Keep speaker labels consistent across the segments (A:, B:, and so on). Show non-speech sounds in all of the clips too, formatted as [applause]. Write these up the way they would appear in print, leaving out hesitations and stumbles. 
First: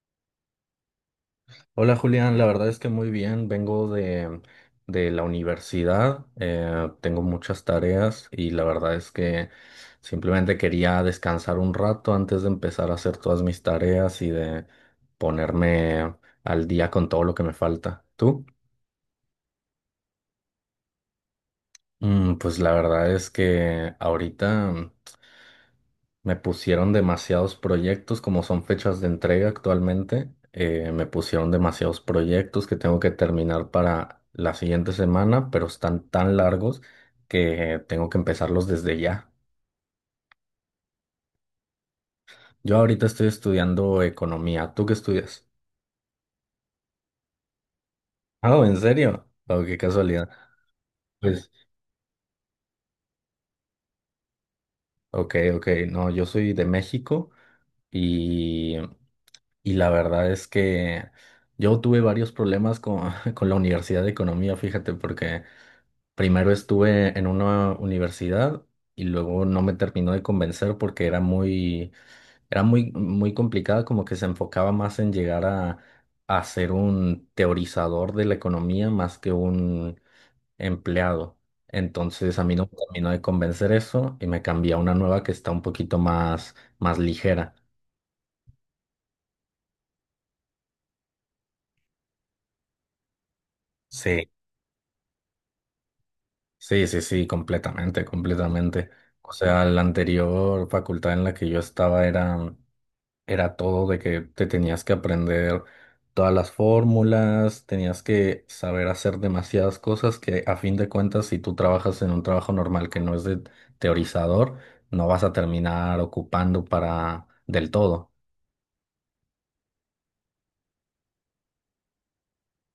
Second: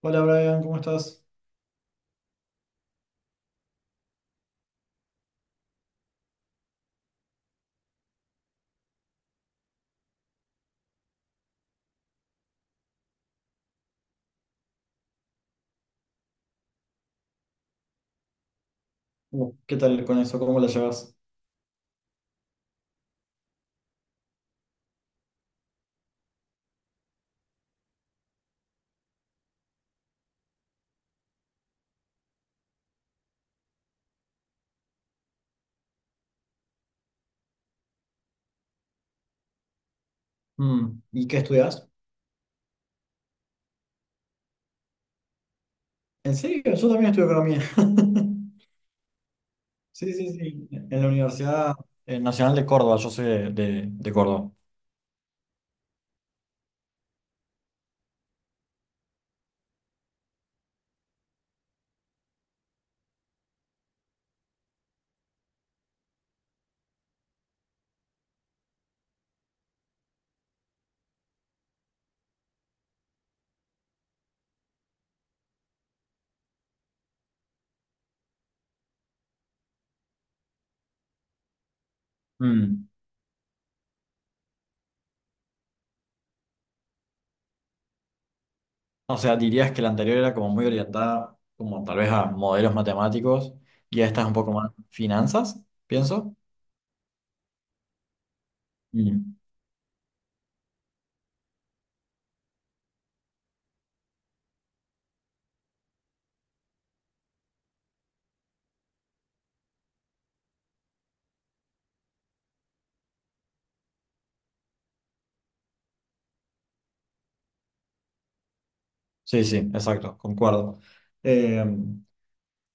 A: Hola Brian, ¿cómo estás?
B: Hola Julián, la verdad es que muy bien, vengo de la universidad, tengo muchas tareas y la verdad es que simplemente quería descansar un rato antes de empezar a hacer todas mis tareas y de ponerme al día con todo lo que me falta. ¿Tú?
A: ¿Qué tal con eso? ¿Cómo la llevas?
B: Pues la verdad es que ahorita me pusieron demasiados proyectos, como son fechas de entrega actualmente, me pusieron demasiados proyectos que tengo que terminar para la siguiente semana, pero están tan largos que tengo que empezarlos desde ya.
A: ¿Y qué estudias?
B: Yo ahorita estoy estudiando economía. ¿Tú qué estudias? [laughs]
A: ¿En serio? Yo también estudio economía. [laughs]
B: Ah, ¿en serio? Oh, qué
A: Sí,
B: casualidad.
A: sí, sí. En la
B: Pues,
A: Universidad Nacional de Córdoba, yo soy de Córdoba.
B: ok, ok. No, yo soy de México y, y, la verdad es que yo tuve varios problemas con, [laughs] con la Universidad de Economía, fíjate, porque... Primero estuve en una universidad y luego no me terminó de convencer porque era muy, muy complicada, como que se enfocaba más en llegar a ser un teorizador de la economía más que un empleado. Entonces a mí no me
A: Mm.
B: terminó de convencer eso y me cambié a una nueva que está un poquito más ligera.
A: O sea, dirías que la anterior era como muy orientada, como tal vez a modelos matemáticos, y esta es
B: Sí.
A: un poco más finanzas, pienso.
B: Sí, sí, sí, completamente, completamente. O
A: Mm.
B: sea, la anterior facultad en la que yo estaba era todo de que te tenías que aprender todas las fórmulas, tenías que saber hacer demasiadas cosas que a fin de cuentas, si tú trabajas en un trabajo normal que no es de teorizador, no vas a terminar ocupando para del todo.
A: Sí, sí, exacto, concuerdo. Eh,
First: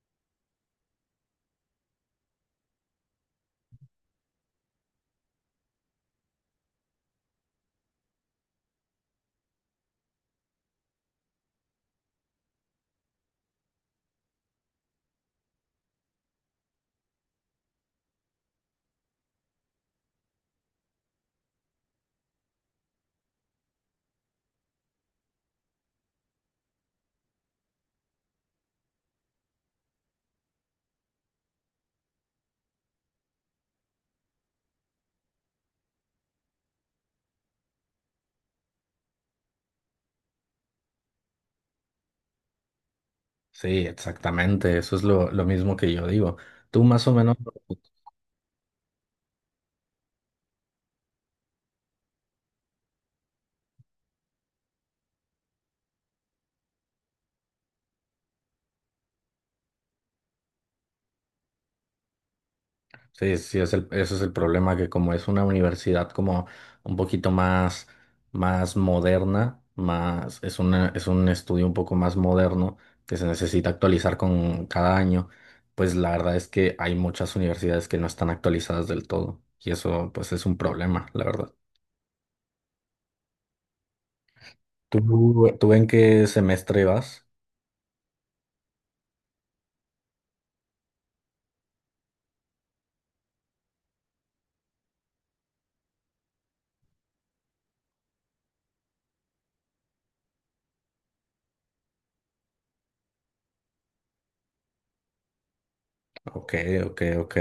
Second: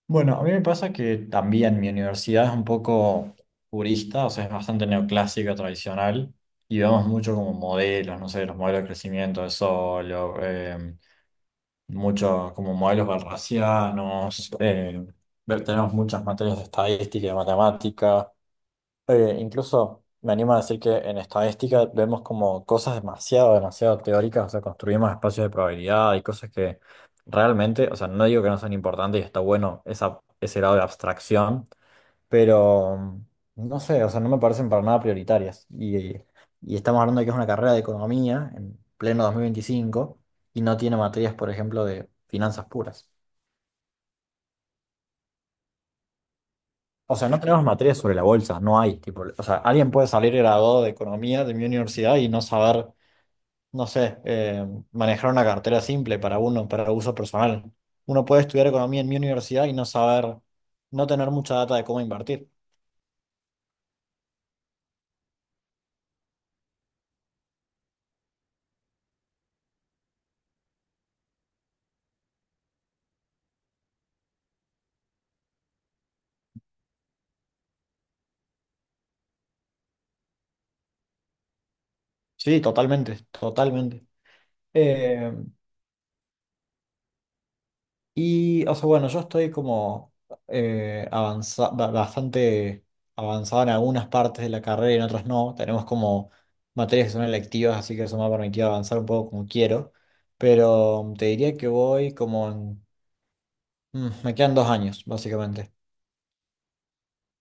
A: Bueno, a mí me pasa que también mi universidad es un poco purista, o sea, es bastante neoclásica, tradicional, y vemos mucho como modelos, no sé, los modelos de crecimiento de Solow, mucho como modelos balracianos, tenemos muchas materias de estadística y de matemática, incluso me animo a decir que en estadística vemos como cosas demasiado, demasiado teóricas, o sea, construimos espacios de probabilidad y cosas que realmente, o sea, no digo que no son importantes y está bueno ese grado de abstracción, pero no sé, o sea, no me parecen para nada prioritarias. Y estamos hablando de que es una carrera de economía en pleno 2025 y no tiene materias, por ejemplo, de finanzas puras.
B: Sí, exactamente, eso es lo mismo que yo digo. Tú más o
A: O sea,
B: menos.
A: no tenemos materias sobre la bolsa, no hay, tipo, o sea, alguien puede salir graduado de economía de mi universidad y no saber, no sé, manejar una cartera simple para uno, para uso personal. Uno puede estudiar economía en mi universidad y no saber, no tener mucha data de cómo invertir.
B: Sí, sí, es ese es el problema, que como es una universidad como un poquito más moderna, es un estudio un poco más moderno que se necesita actualizar con cada año, pues la verdad es que hay muchas universidades que no están actualizadas del todo y eso pues es un problema, la verdad.
A: Sí, totalmente, totalmente. Eh,
B: ¿Tú en qué semestre vas?
A: y, o sea, bueno, yo estoy como bastante avanzado en algunas partes de la carrera y en otras no. Tenemos como materias que son electivas, así que eso me ha permitido avanzar un poco como quiero. Pero te diría que voy como en... mm, me quedan dos años, básicamente.
B: Ok, ok, ok.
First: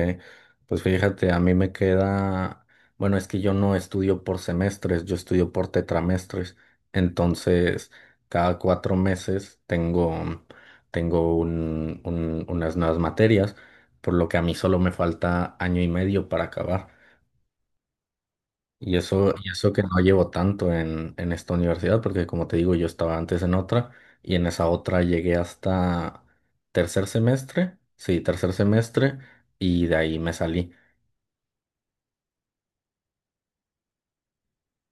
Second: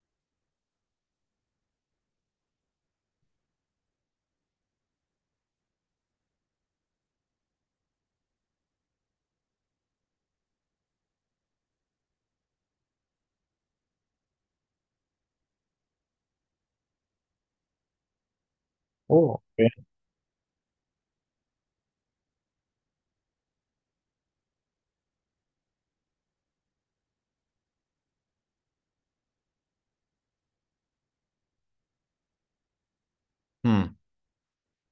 B: Pues fíjate, a mí me queda, bueno, es que yo no estudio por semestres, yo estudio por tetramestres. Entonces, cada 4 meses tengo unas nuevas materias, por lo que a mí solo me falta año y medio para acabar. Y eso,
A: Oh,
B: y eso que
A: ok.
B: no llevo tanto en esta universidad, porque como te digo, yo estaba antes en otra y en esa otra llegué hasta tercer semestre, sí, tercer semestre, y de ahí me salí.
A: Mm.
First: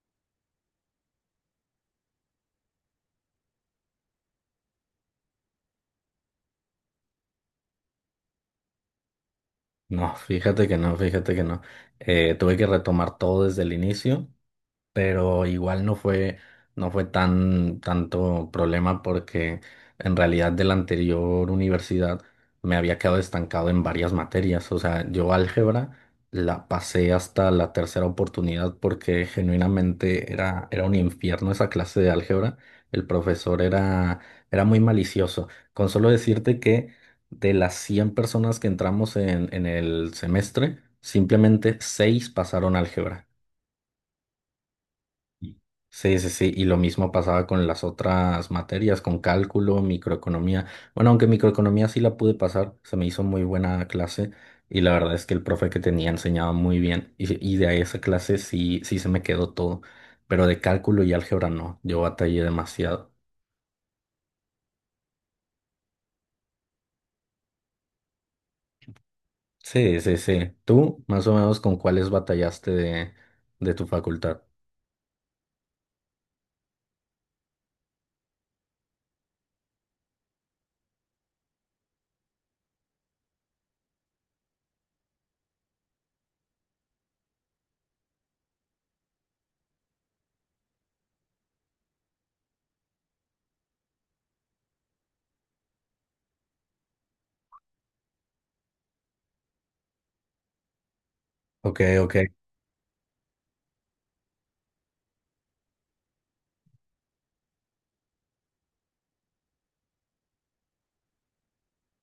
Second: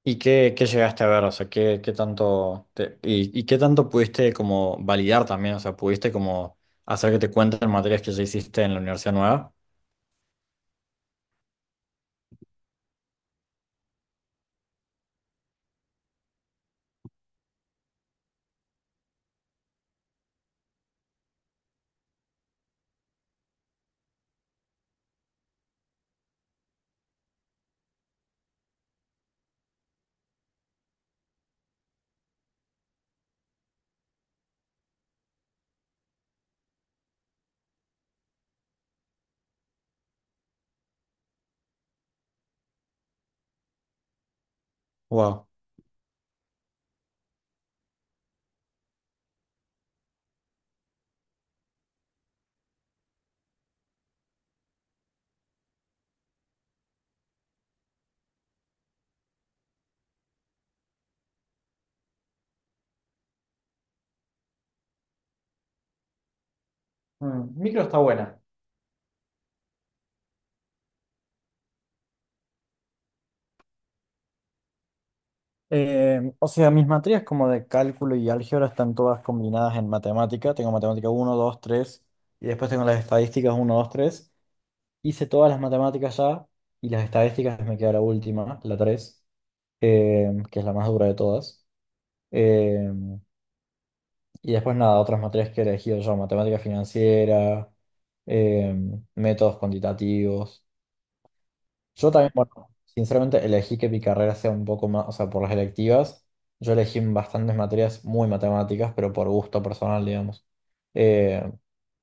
A: ¿Y qué llegaste a ver? O sea, ¿qué tanto y, qué tanto pudiste como validar también? O sea, ¿pudiste como hacer que te cuenten materias que ya hiciste en la universidad nueva?
B: No, fíjate que no, fíjate que no. Tuve que retomar todo desde el inicio pero igual no fue tanto problema porque en realidad de la anterior universidad me había quedado estancado en varias materias. O sea, yo álgebra la pasé hasta la tercera oportunidad porque genuinamente era un infierno esa clase de álgebra. El profesor era muy malicioso. Con solo decirte que de las 100 personas que entramos en el semestre, simplemente 6 pasaron álgebra.
A: Wow.
B: Sí, sí, sí, y lo mismo pasaba con las otras materias, con cálculo, microeconomía. Bueno, aunque microeconomía sí la pude pasar, se me hizo muy buena clase y la verdad es que el profe que tenía enseñaba muy bien y de ahí esa clase sí, sí se me quedó todo, pero de cálculo y álgebra no, yo batallé demasiado.
A: Micro está buena.
B: Sí, sí, sí. ¿Tú más o menos con cuáles batallaste de tu facultad?
A: O sea, mis materias como de cálculo y álgebra están todas combinadas en matemática. Tengo matemática uno, 2, 3 y después tengo las estadísticas uno, 2, 3. Hice todas las matemáticas ya y las estadísticas me queda la última, la 3, que es la más dura de todas. Eh, Y después nada, otras materias que he elegido yo, matemática financiera, eh, métodos cuantitativos.
B: Ok,
A: Yo
B: ok.
A: también, bueno, sinceramente elegí que mi carrera sea un poco más, o sea, por las electivas, yo elegí bastantes materias muy matemáticas, pero por gusto personal, digamos. Eh,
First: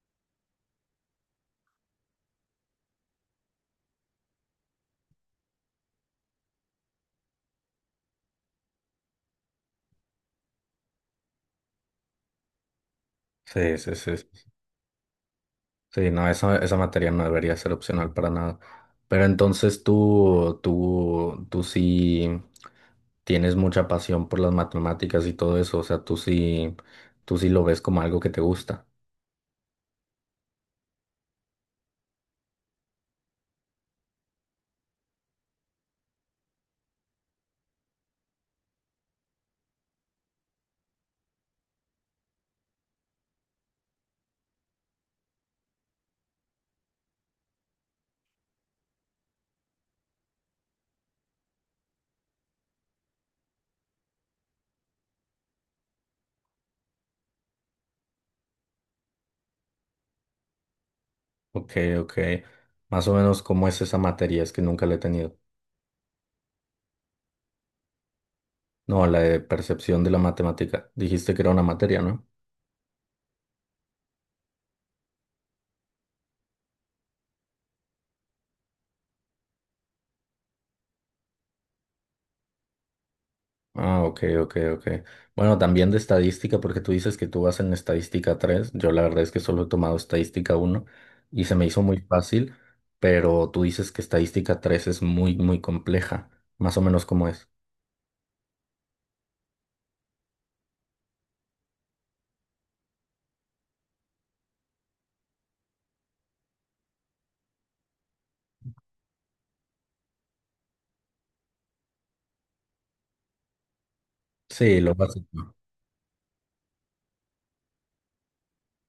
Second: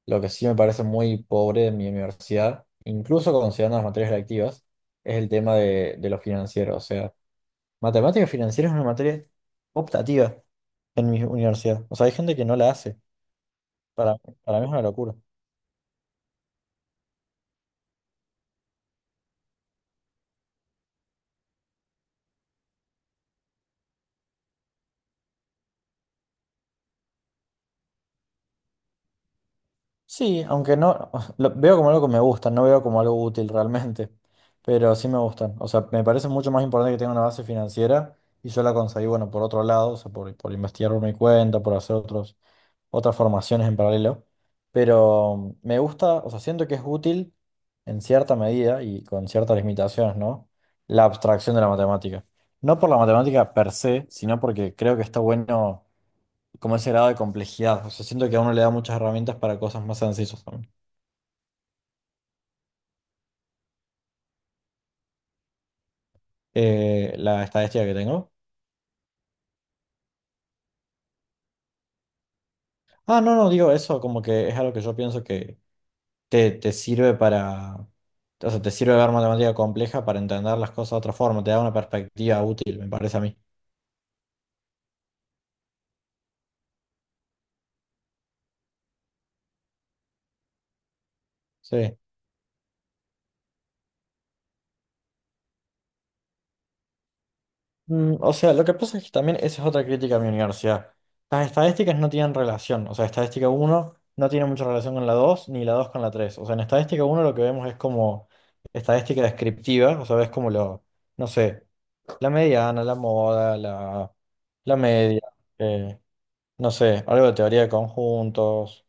A: lo que sí me parece muy pobre de mi universidad, incluso considerando las materias electivas, es el tema de lo financiero. O sea, matemática financiera es una materia optativa en mi universidad. O sea, hay gente que no la hace.
B: Sí, sí, sí.
A: Para, para mí es una locura.
B: Sí, no, esa materia no debería ser opcional para nada. Pero entonces tú sí tienes mucha pasión por las matemáticas y todo eso, o sea, tú sí lo ves como algo que te gusta.
A: Sí, aunque no, [laughs] lo veo como algo que me gusta, no veo como algo útil realmente, pero sí me gustan. O sea, me parece mucho más importante que tenga una base financiera y yo la conseguí, bueno, por otro lado, o sea, por investigar por mi cuenta, por hacer otros, otras formaciones en paralelo. Pero me gusta, o sea, siento que es útil en cierta medida y con ciertas limitaciones, ¿no? La abstracción de la matemática. No por la matemática per se, sino porque creo que está bueno como ese grado de complejidad. O sea, siento que a uno le da muchas herramientas para cosas más sencillas también.
B: Ok, ok. Más o menos, ¿cómo es esa materia? Es que nunca la he tenido.
A: La estadística que tengo.
B: No, la de percepción de la matemática. Dijiste que era una materia, ¿no?
A: Ah, no, no, digo eso, como que es algo que yo pienso que te sirve para, o sea, te sirve ver matemática compleja para entender las cosas de otra forma, te da una perspectiva útil, me parece a mí.
B: Ah, ok, ok, ok. Bueno, también de estadística, porque tú dices que tú vas en estadística 3. Yo la verdad es que solo he tomado estadística uno y se me hizo
A: Sí.
B: muy fácil, pero tú dices que estadística 3 es muy, muy compleja. Más o menos como es.
A: O sea, lo que pasa es que también esa es otra crítica a mi universidad. Las estadísticas no tienen relación. O sea, estadística uno no tiene mucha relación con la 2, ni la 2 con la 3. O sea, en estadística uno lo que vemos es como estadística descriptiva. O sea, ves como lo, no sé, la mediana, la moda, la
B: Sí, lo
A: media,
B: básico.
A: eh, no sé, algo de teoría de conjuntos.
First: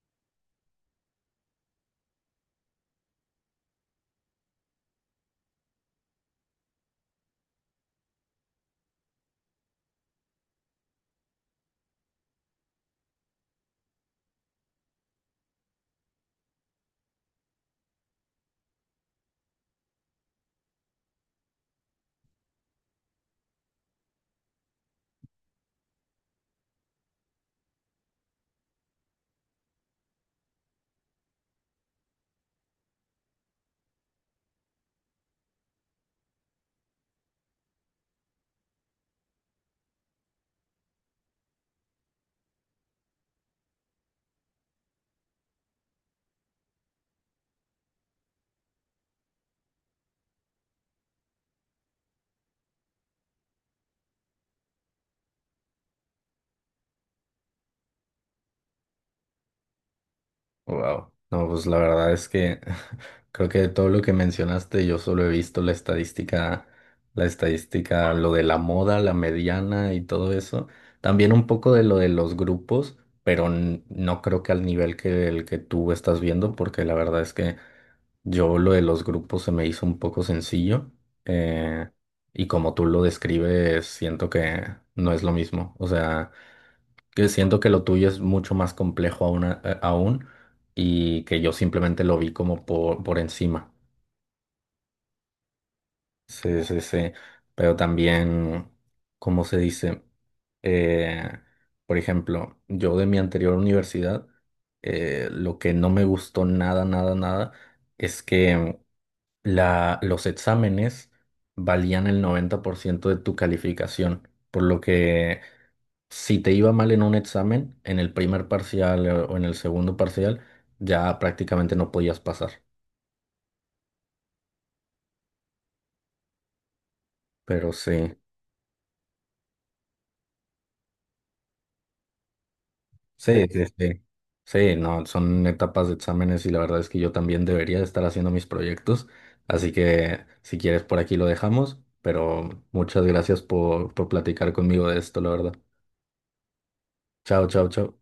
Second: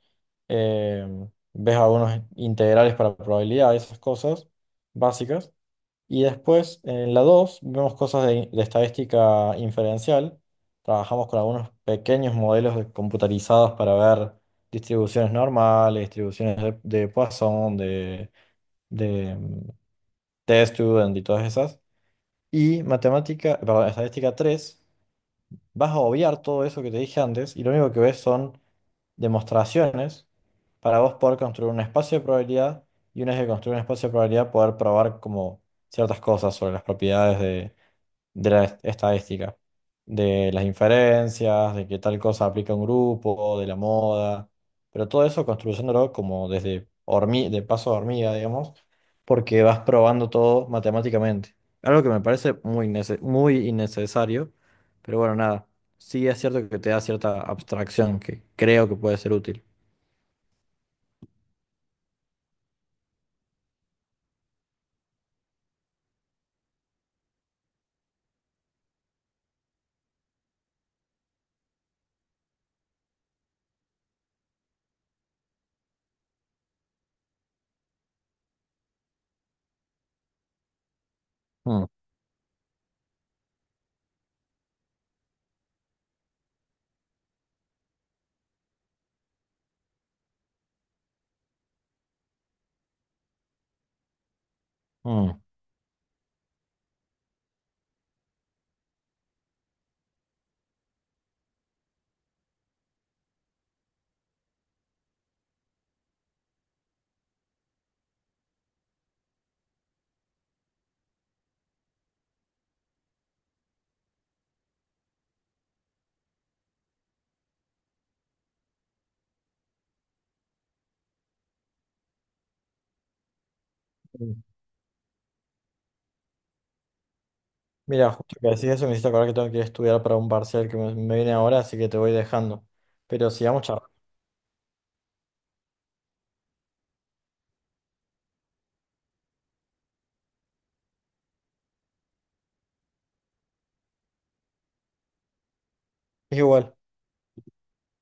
A: eh, ves algunos integrales para probabilidad, esas cosas básicas. Y después, en la 2 vemos cosas de estadística inferencial. Trabajamos con algunos pequeños modelos computarizados para ver distribuciones normales, distribuciones de Poisson, de test student y todas esas. Y matemática, perdón, estadística 3 vas a obviar todo eso que te dije antes y lo único que ves son demostraciones para vos poder construir un espacio de probabilidad y una vez que construir un espacio de probabilidad poder probar como ciertas cosas sobre las propiedades de la estadística, de las inferencias, de que tal cosa aplica a un grupo, de la moda, pero todo eso construyéndolo como desde de paso a hormiga, digamos, porque vas probando todo matemáticamente. Algo que me parece muy innecesario, pero bueno, nada, sí es cierto que te da cierta abstracción que creo que puede ser útil.
B: Wow. No, pues la verdad es que [laughs] creo que de todo lo que mencionaste, yo solo he visto la estadística, lo de la moda, la mediana y todo eso. También un poco de lo de los grupos, pero no creo que al nivel que el que tú estás viendo, porque la verdad es que yo lo de los grupos se me hizo un poco sencillo.
A: Mm,
B: eh, y como tú lo describes, siento que no es lo mismo. O sea, que siento que lo tuyo es mucho más complejo aún, aún y que yo simplemente lo vi como por encima.
A: mm.
B: Sí, sí, sí. Pero también, ¿cómo se dice? Eh, por ejemplo, yo de mi anterior universidad, lo que no me gustó nada, nada, nada, es que los exámenes valían el 90% de tu calificación, por lo que si te iba mal en un examen, en el primer parcial o en el segundo parcial, ya prácticamente no podías pasar.
A: Mm.
B: Pero
A: Mira,
B: sí.
A: justo que decís eso, me hiciste acordar que tengo que ir a estudiar para un parcial que me viene ahora, así que te voy dejando. Pero
B: Sí,
A: sigamos
B: sí,
A: charlando.
B: sí. Sí, no, son etapas de exámenes y la verdad es que yo también debería estar haciendo mis proyectos. Así que si quieres por aquí lo dejamos, pero muchas gracias por platicar conmigo de esto, la verdad.
A: Igual.
B: Chao, chao, chao.